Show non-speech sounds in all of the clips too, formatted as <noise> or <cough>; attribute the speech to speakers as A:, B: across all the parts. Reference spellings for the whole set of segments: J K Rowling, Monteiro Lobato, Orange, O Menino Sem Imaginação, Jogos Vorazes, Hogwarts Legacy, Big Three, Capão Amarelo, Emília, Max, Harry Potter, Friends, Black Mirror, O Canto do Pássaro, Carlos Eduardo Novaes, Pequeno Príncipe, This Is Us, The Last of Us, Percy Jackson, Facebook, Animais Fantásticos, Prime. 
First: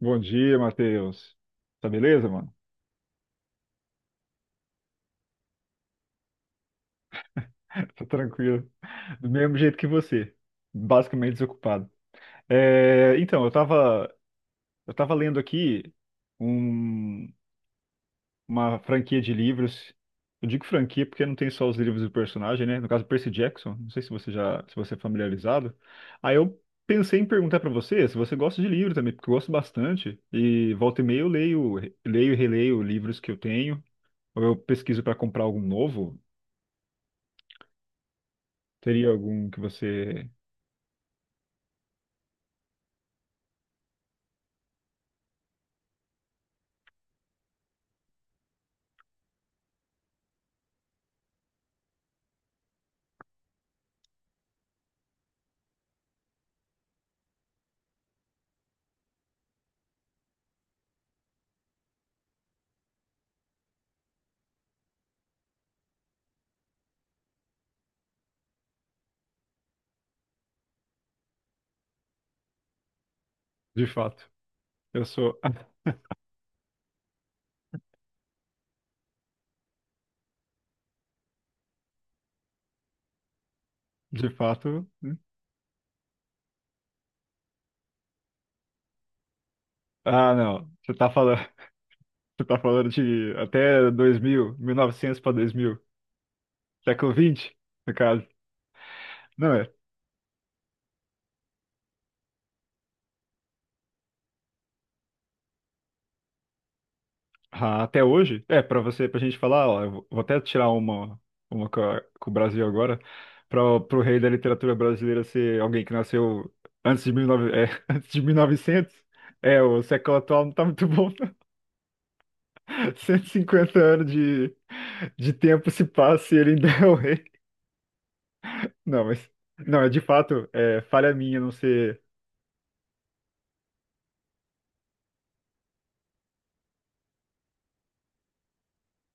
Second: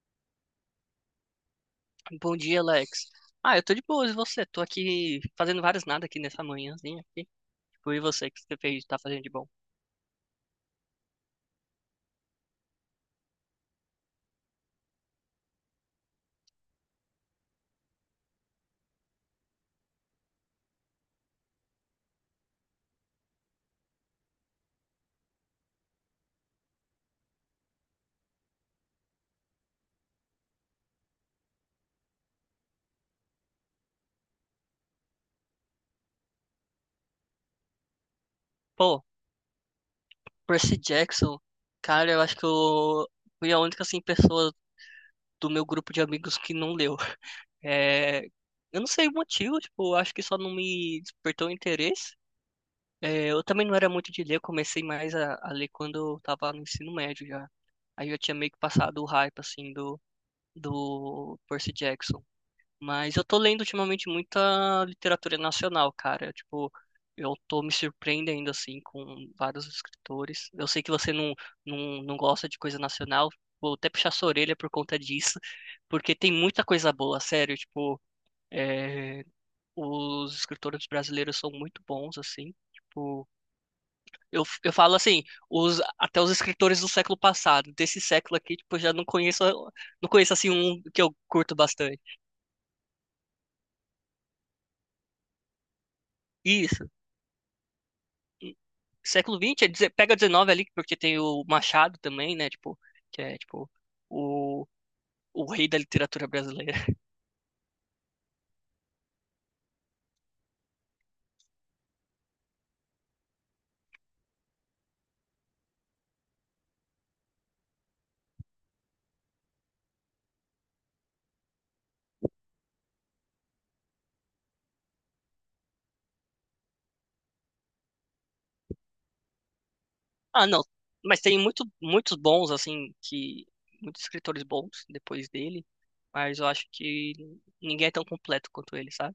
A: Bom dia, Matheus. Tá beleza,
B: Bom
A: mano?
B: dia, Alex. Eu tô de boas, e você? Tô aqui fazendo vários nada aqui nessa manhãzinha aqui. Tipo,
A: <laughs>
B: e
A: Tô
B: você, o que você
A: tranquilo.
B: fez, tá fazendo
A: Do
B: de bom?
A: mesmo jeito que você. Basicamente desocupado. É, então, eu tava lendo aqui um- uma franquia de livros. Eu digo franquia porque não tem só os livros do personagem, né? No caso, Percy Jackson. Não sei se você é familiarizado. Aí eu pensei em perguntar pra você se você gosta de livro também, porque eu gosto bastante. E volta e meia eu leio e releio livros que eu tenho. Ou eu pesquiso pra comprar algum novo.
B: Pô,
A: Teria algum que você,
B: Percy Jackson, cara, eu acho que eu fui a única, assim, pessoa do meu grupo de amigos que não leu. <laughs> É, eu não sei o motivo, tipo, eu acho que só não me despertou interesse. É, eu também não era muito de ler, eu comecei mais a ler quando eu tava no ensino médio já. Aí eu tinha meio que passado o hype, assim, do Percy Jackson. Mas eu tô lendo ultimamente muita literatura nacional, cara. Tipo, eu tô me surpreendendo, assim, com vários escritores. Eu sei que você não gosta de coisa nacional. Vou
A: de
B: até puxar sua
A: fato,
B: orelha por conta
A: eu
B: disso,
A: sou,
B: <laughs> porque tem muita coisa boa, sério. Tipo, é, os escritores brasileiros são muito bons, assim. Tipo,
A: de
B: eu
A: fato,
B: falo
A: hum?
B: assim, os, até os escritores do século passado, desse século aqui, tipo, eu já não conheço, não conheço
A: Ah,
B: assim
A: não,
B: um
A: você
B: que
A: tá
B: eu
A: falando,
B: curto
A: <laughs>
B: bastante.
A: você tá falando de até 2000, 900 para 2000
B: Isso.
A: século 20, no caso.
B: Século
A: Não
B: XX, é
A: é,
B: pega 19 ali, porque tem o Machado também, né? Tipo, que é tipo o, o rei da literatura brasileira. <laughs>
A: ah, até hoje, é, para você, pra gente falar, ó, eu vou até tirar uma com o Brasil agora, para o rei da literatura brasileira ser alguém que nasceu antes de 19, é, <laughs> antes de 1900. É, o século atual não tá muito bom, <laughs> 150 anos de tempo se passa e ele ainda é o rei. Não, mas. Não, é de
B: Ah,
A: fato,
B: não.
A: é falha
B: Mas tem
A: minha não
B: muito,
A: ser.
B: muitos bons, assim, que. Muitos escritores bons depois dele. Mas eu acho que ninguém é tão completo quanto ele, sabe?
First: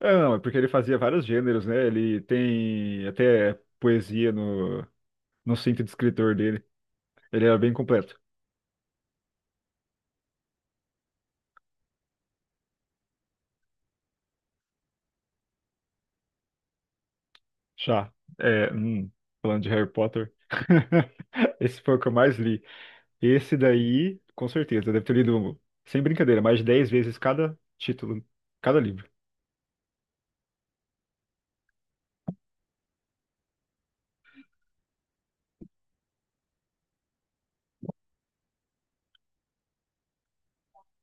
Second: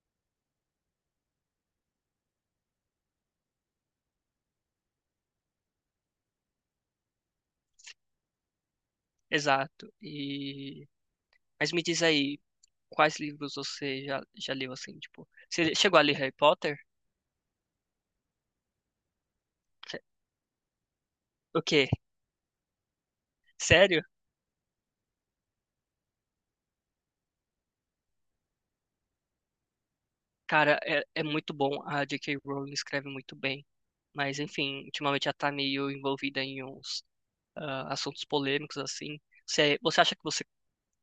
A: Ah, não, é porque ele fazia vários gêneros, né? Ele tem até poesia no cinto de escritor dele. Ele era bem completo.
B: Exato. E. Mas me diz aí, quais livros você já leu, assim, tipo. Você chegou a ler Harry Potter?
A: Já. É, falando de Harry Potter. <laughs>
B: O
A: Esse
B: quê?
A: foi o que eu mais li. Esse
B: Sério?
A: daí, com certeza, deve ter lido, sem brincadeira, mais de 10 vezes cada título, cada livro.
B: Cara, é, é muito bom. A J K Rowling escreve muito bem. Mas, enfim, ultimamente ela tá meio envolvida em uns assuntos polêmicos, assim. Você acha que você,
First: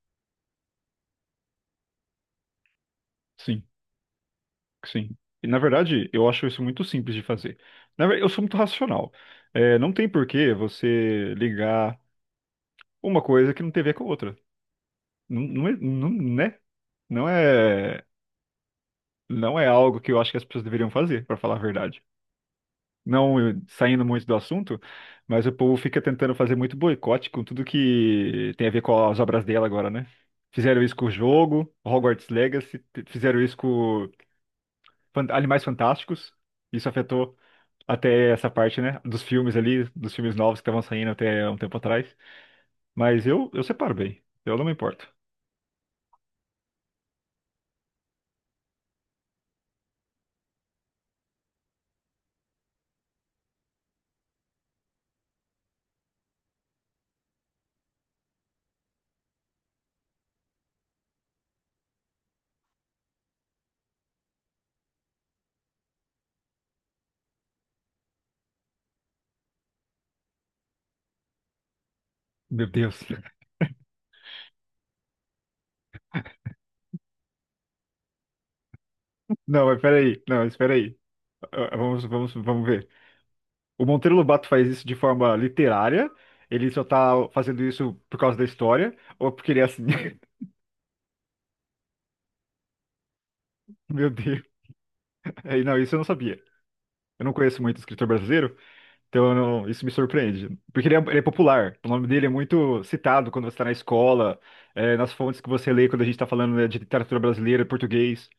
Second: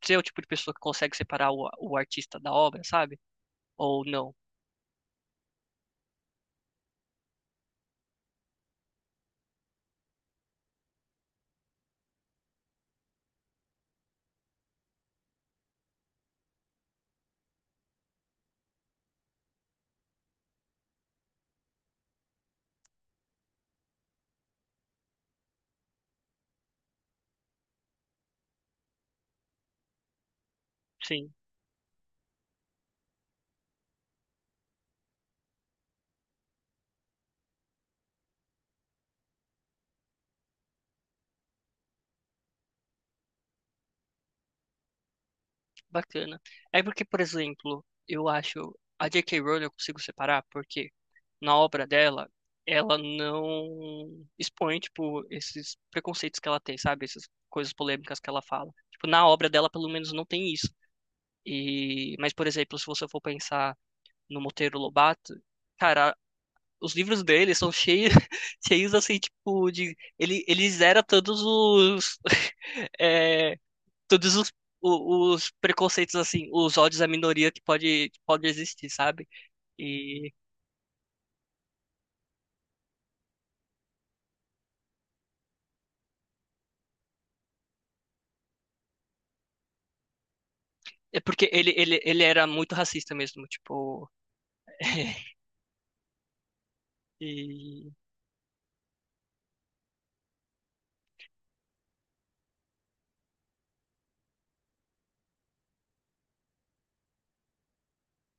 B: você é o tipo de pessoa que consegue separar o artista da obra, sabe?
A: Sim.
B: Ou não?
A: Sim. E, na verdade, eu acho isso muito simples de fazer. Na verdade, eu sou muito racional. É, não tem por que você ligar uma coisa que não tem a ver com a outra. Não, não, não, né? Não é, não é algo que eu acho que as pessoas deveriam fazer, para falar a verdade. Não saindo muito do assunto, mas o povo fica tentando fazer muito boicote com tudo que tem a ver com as obras dela agora, né? Fizeram isso com o
B: Sim,
A: jogo, Hogwarts Legacy, fizeram isso com Animais Fantásticos. Isso afetou até essa parte, né? Dos filmes ali, dos filmes novos que estavam saindo até um tempo atrás. Mas eu separo bem. Eu não me importo.
B: bacana. É porque, por exemplo, eu acho a J K Rowling eu consigo separar porque na obra dela, ela não expõe, tipo, esses preconceitos que ela tem, sabe? Essas coisas polêmicas que ela fala. Tipo, na obra dela, pelo menos, não tem isso. E, mas, por exemplo, se você for pensar no Monteiro Lobato, cara, os livros dele são cheios, <laughs> cheios assim, tipo, de. Ele zera todos os.
A: Meu Deus.
B: <laughs>
A: <laughs>
B: é, todos os, os preconceitos, assim, os ódios à minoria que pode existir, sabe?
A: Não, mas peraí.
B: E.
A: Não, espera aí. Ah, vamos, vamos, vamos ver. O Monteiro Lobato faz isso de forma literária. Ele só tá fazendo isso por causa da história, ou porque ele é assim. <laughs>
B: É porque ele era muito racista mesmo,
A: Meu
B: tipo.
A: Deus.
B: <laughs>
A: É, não, isso eu não sabia. Eu não conheço muito
B: E,
A: escritor brasileiro, então, eu não- isso me surpreende. Porque ele é popular. O nome dele é muito citado quando você está na escola, nas fontes que você lê quando a gente está falando, né, de literatura brasileira, português.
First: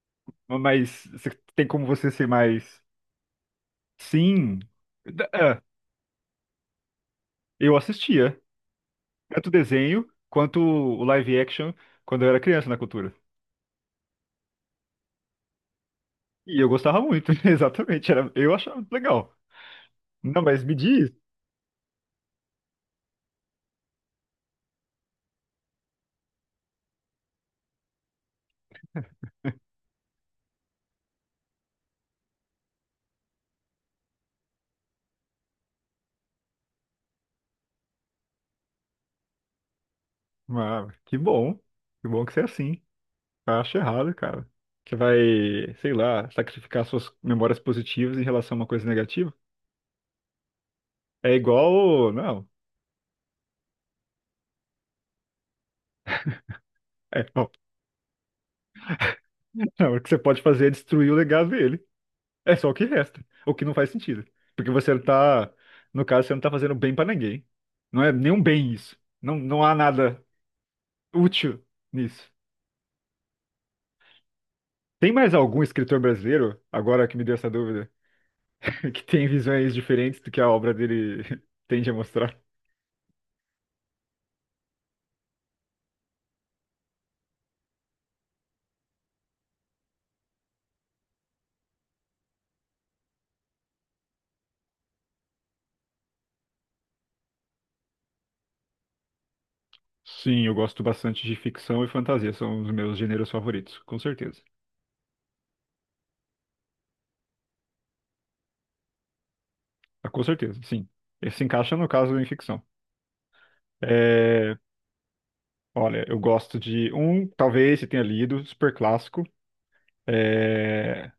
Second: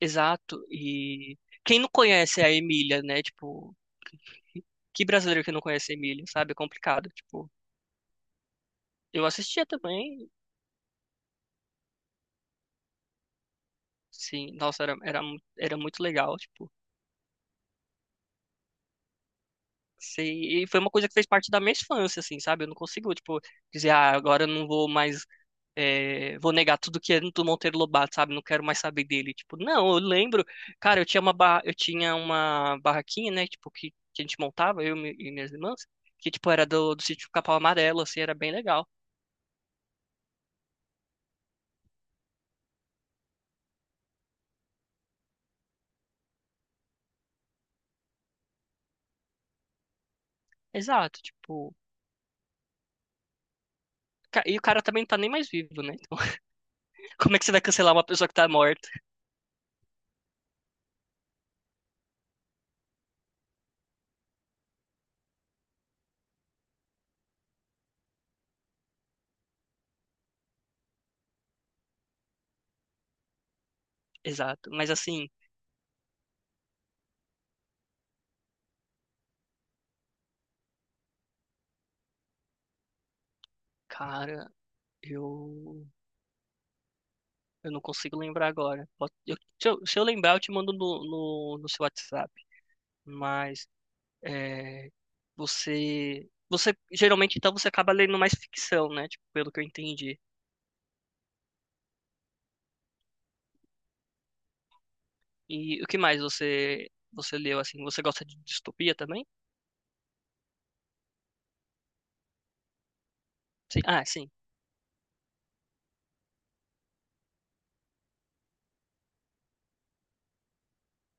B: exato.
A: Mas
B: E
A: tem
B: quem
A: como
B: não
A: você ser
B: conhece a
A: mais.
B: Emília, né? Tipo,
A: Sim.
B: que
A: Da-
B: brasileiro que não
A: é,
B: conhece a Emília, sabe? É complicado. Tipo,
A: eu assistia.
B: eu
A: Tanto o
B: assistia
A: desenho
B: também.
A: quanto o live action quando eu era criança na cultura.
B: Sim, nossa, era muito legal,
A: E eu
B: tipo,
A: gostava muito, <laughs> exatamente. Era, eu achava legal. Não,
B: sei,
A: mas
B: e
A: me
B: foi uma coisa
A: diz.
B: que fez parte da minha infância, assim, sabe? Eu não consigo, tipo, dizer, ah, agora eu não vou mais, é, vou negar tudo que é do Monteiro Lobato, sabe? Não quero mais saber dele, tipo, não, eu lembro, cara, eu tinha uma barraquinha, né, tipo, que a gente montava, eu e e minhas irmãs, que, tipo, era do sítio Capão Amarelo, assim, era bem legal.
A: Ah, que bom. Que bom que você é assim. Eu acho errado, cara. Que vai, sei lá, sacrificar suas memórias positivas em relação a uma coisa negativa.
B: Exato,
A: É
B: tipo,
A: igual. Não.
B: e o cara também não tá nem mais vivo, né? Então, <laughs>
A: É,
B: como é que
A: não.
B: você vai cancelar uma pessoa que tá morta?
A: Não, <laughs> o que você pode fazer é destruir o legado dele. É só o que resta. O que não faz sentido. Porque você tá. No caso, você não tá fazendo bem pra ninguém. Não é nenhum bem isso. Não, não há nada útil nisso.
B: Exato, mas
A: Tem
B: assim...
A: mais algum escritor brasileiro, agora que me deu essa dúvida, <laughs> que tem visões diferentes do que a obra dele <laughs> tende a mostrar?
B: Cara, Eu, eu não consigo lembrar agora. Se eu, se eu lembrar, eu te mando no seu WhatsApp. Mas é, você geralmente então você acaba lendo mais ficção, né? Tipo, pelo que eu entendi.
A: Sim, eu gosto bastante de ficção e fantasia, são os meus gêneros favoritos, com certeza.
B: E o que mais você leu assim? Você gosta de distopia também?
A: Ah, com certeza, sim. Esse se encaixa no caso em ficção.
B: Sim. Ah, sim.
A: É, olha, eu gosto de um, talvez você tenha lido, super clássico. É,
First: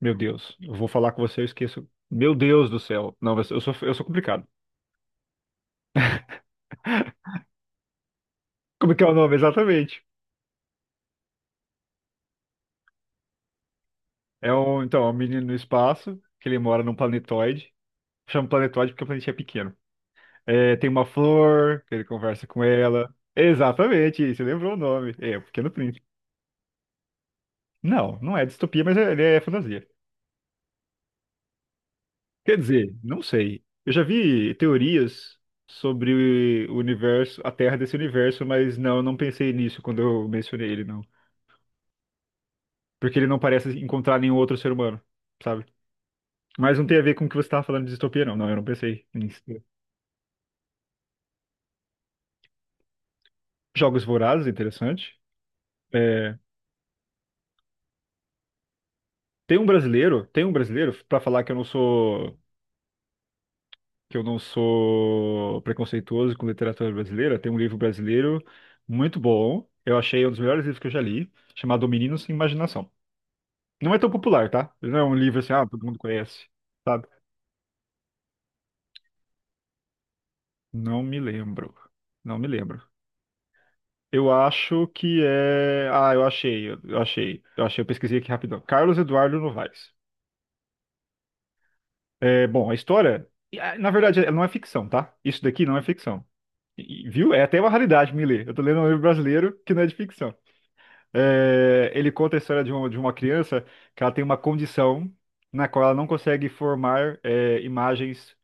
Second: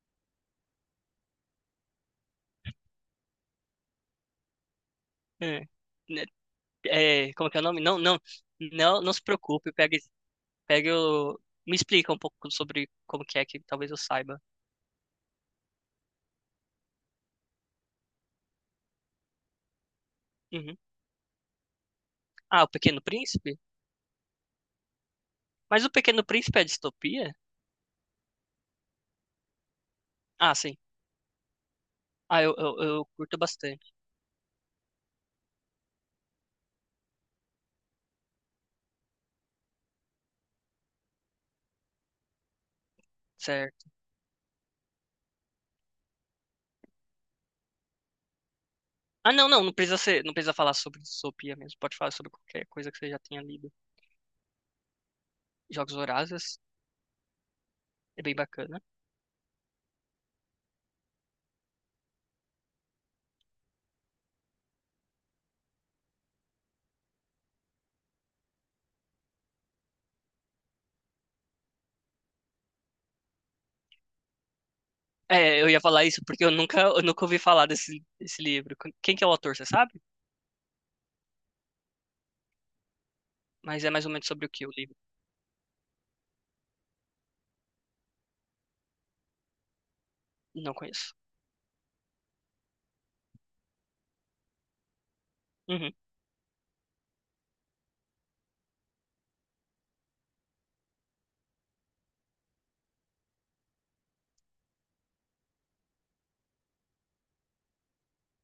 A: meu Deus, eu vou falar com você, eu esqueço. Meu Deus do céu. Não, mas eu sou complicado.
B: É, né, é, como que é o nome? Não,
A: Como é que é
B: não
A: o
B: se
A: nome
B: preocupe.
A: exatamente?
B: Pegue, pegue o, me explica um pouco sobre como que é que talvez eu saiba.
A: É um, então, é um menino no espaço, que ele mora num planetoide. Chama planetoide porque o planeta é pequeno. É,
B: Uhum.
A: tem uma flor, que ele conversa com
B: Ah, o Pequeno
A: ela.
B: Príncipe?
A: Exatamente, você lembrou o nome. É, o Pequeno
B: Mas o
A: Príncipe.
B: Pequeno Príncipe é distopia?
A: Não, não é distopia, mas ele é fantasia.
B: Ah, sim. Ah, eu,
A: Quer
B: eu,
A: dizer,
B: eu
A: não
B: curto
A: sei.
B: bastante.
A: Eu já vi teorias sobre o universo, a Terra desse universo, mas não, eu não pensei nisso quando eu mencionei ele, não. Porque ele não parece
B: Certo.
A: encontrar nenhum outro ser humano, sabe? Mas não tem a ver com o que você estava falando de distopia, não. Não, eu não pensei
B: Ah,
A: nisso.
B: não, não, não precisa ser, não precisa falar sobre distopia mesmo. Pode falar sobre qualquer coisa que você já tenha lido.
A: Jogos Vorazes, interessante.
B: Jogos
A: É,
B: Vorazes é bem bacana.
A: tem um brasileiro, para falar que eu não sou preconceituoso com literatura brasileira, tem um livro brasileiro muito bom. Eu achei um dos melhores livros que eu já li, chamado O Menino Sem Imaginação. Não é tão popular, tá? Não é um livro assim,
B: É,
A: ah,
B: eu ia
A: todo mundo
B: falar isso porque
A: conhece,
B: eu
A: sabe?
B: nunca ouvi falar desse livro. Quem que é o autor, você sabe?
A: Não me lembro. Não me lembro.
B: Mas é mais ou menos
A: Eu
B: sobre o que o
A: acho
B: livro.
A: que é. Ah, eu achei, eu pesquisei aqui rapidão. Carlos Eduardo Novaes.
B: Não conheço.
A: É, bom, a história, na verdade, ela não é ficção, tá? Isso daqui não é
B: Uhum,
A: ficção. Viu? É até uma raridade me ler. Eu tô lendo um livro brasileiro que não é de ficção. É, ele conta a história de uma criança que ela tem uma condição na qual ela não consegue formar imagens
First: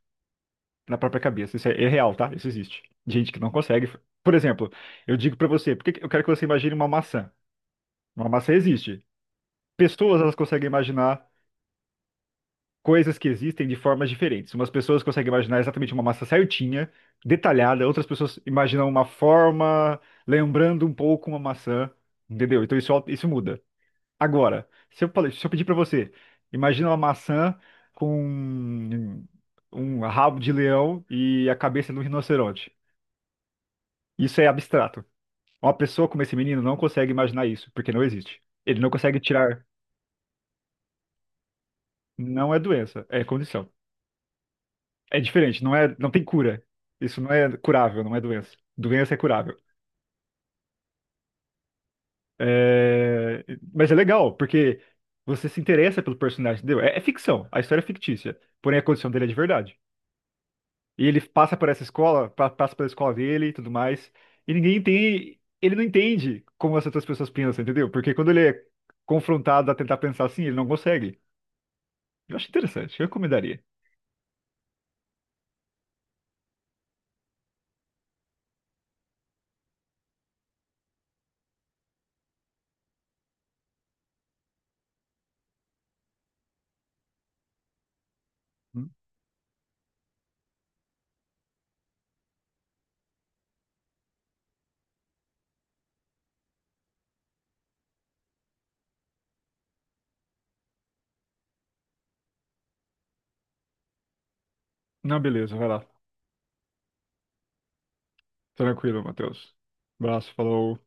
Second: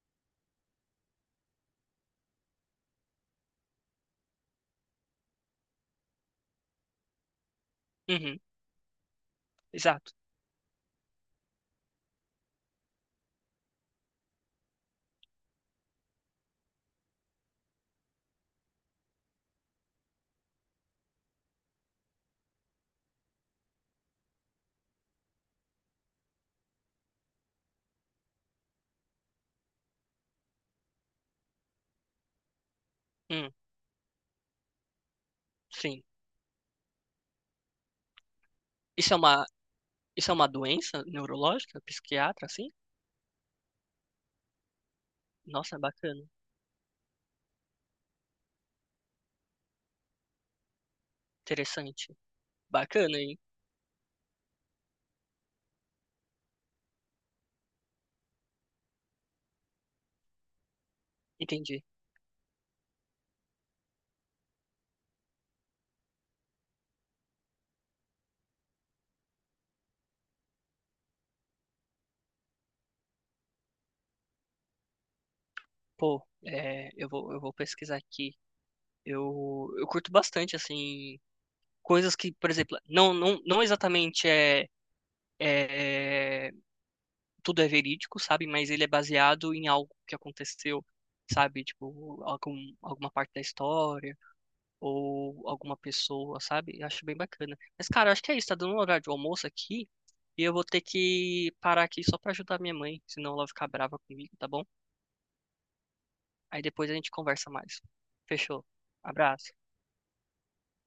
A: na própria cabeça. Isso é real, tá? Isso existe. Gente que não consegue. Por exemplo, eu digo pra você, por que que eu quero que você imagine uma maçã? Uma
B: uhum,
A: maçã existe.
B: exato.
A: Pessoas, elas conseguem imaginar coisas que existem de formas diferentes. Umas pessoas conseguem imaginar exatamente uma maçã certinha, detalhada. Outras pessoas imaginam uma forma lembrando um pouco uma maçã, entendeu? Então isso muda. Agora, se eu pedir pra você, imagina uma maçã com um rabo de leão e a cabeça de um rinoceronte.
B: Hum,
A: Isso é abstrato. Uma
B: sim.
A: pessoa como esse menino não consegue imaginar isso, porque não existe. Ele não
B: Isso é
A: consegue
B: uma,
A: tirar.
B: isso é uma doença neurológica, psiquiatra,
A: Não é
B: assim?
A: doença, é condição. É diferente, não
B: Nossa,
A: é, não tem
B: bacana.
A: cura. Isso não é curável, não é doença. Doença é curável.
B: Interessante. Bacana, hein?
A: É, Mas é legal, porque você se interessa pelo personagem, entendeu? É ficção, a história é fictícia, porém a condição dele é de verdade. E ele passa por essa
B: Entendi.
A: escola, passa pela escola dele e tudo mais. E ninguém entende, ele não entende como as outras pessoas pensam, entendeu? Porque quando ele é confrontado a tentar pensar assim, ele não consegue. Eu acho interessante, eu recomendaria.
B: Pô, é, eu vou pesquisar aqui. Eu curto bastante, assim, coisas que, por exemplo, não exatamente é. é, tudo é verídico, sabe? Mas ele é
A: Hum?
B: baseado em algo que aconteceu, sabe? Tipo, alguma parte da história ou alguma pessoa, sabe? Eu acho bem bacana. Mas, cara, eu acho que é isso. Tá dando um horário de almoço aqui e eu vou ter que parar aqui só pra ajudar minha mãe, senão ela vai ficar brava comigo, tá bom?
A: Não, beleza, vai lá.
B: Aí depois a gente conversa mais. Fechou.
A: Tranquilo,
B: Abraço.
A: Matheus. Abraço, falou.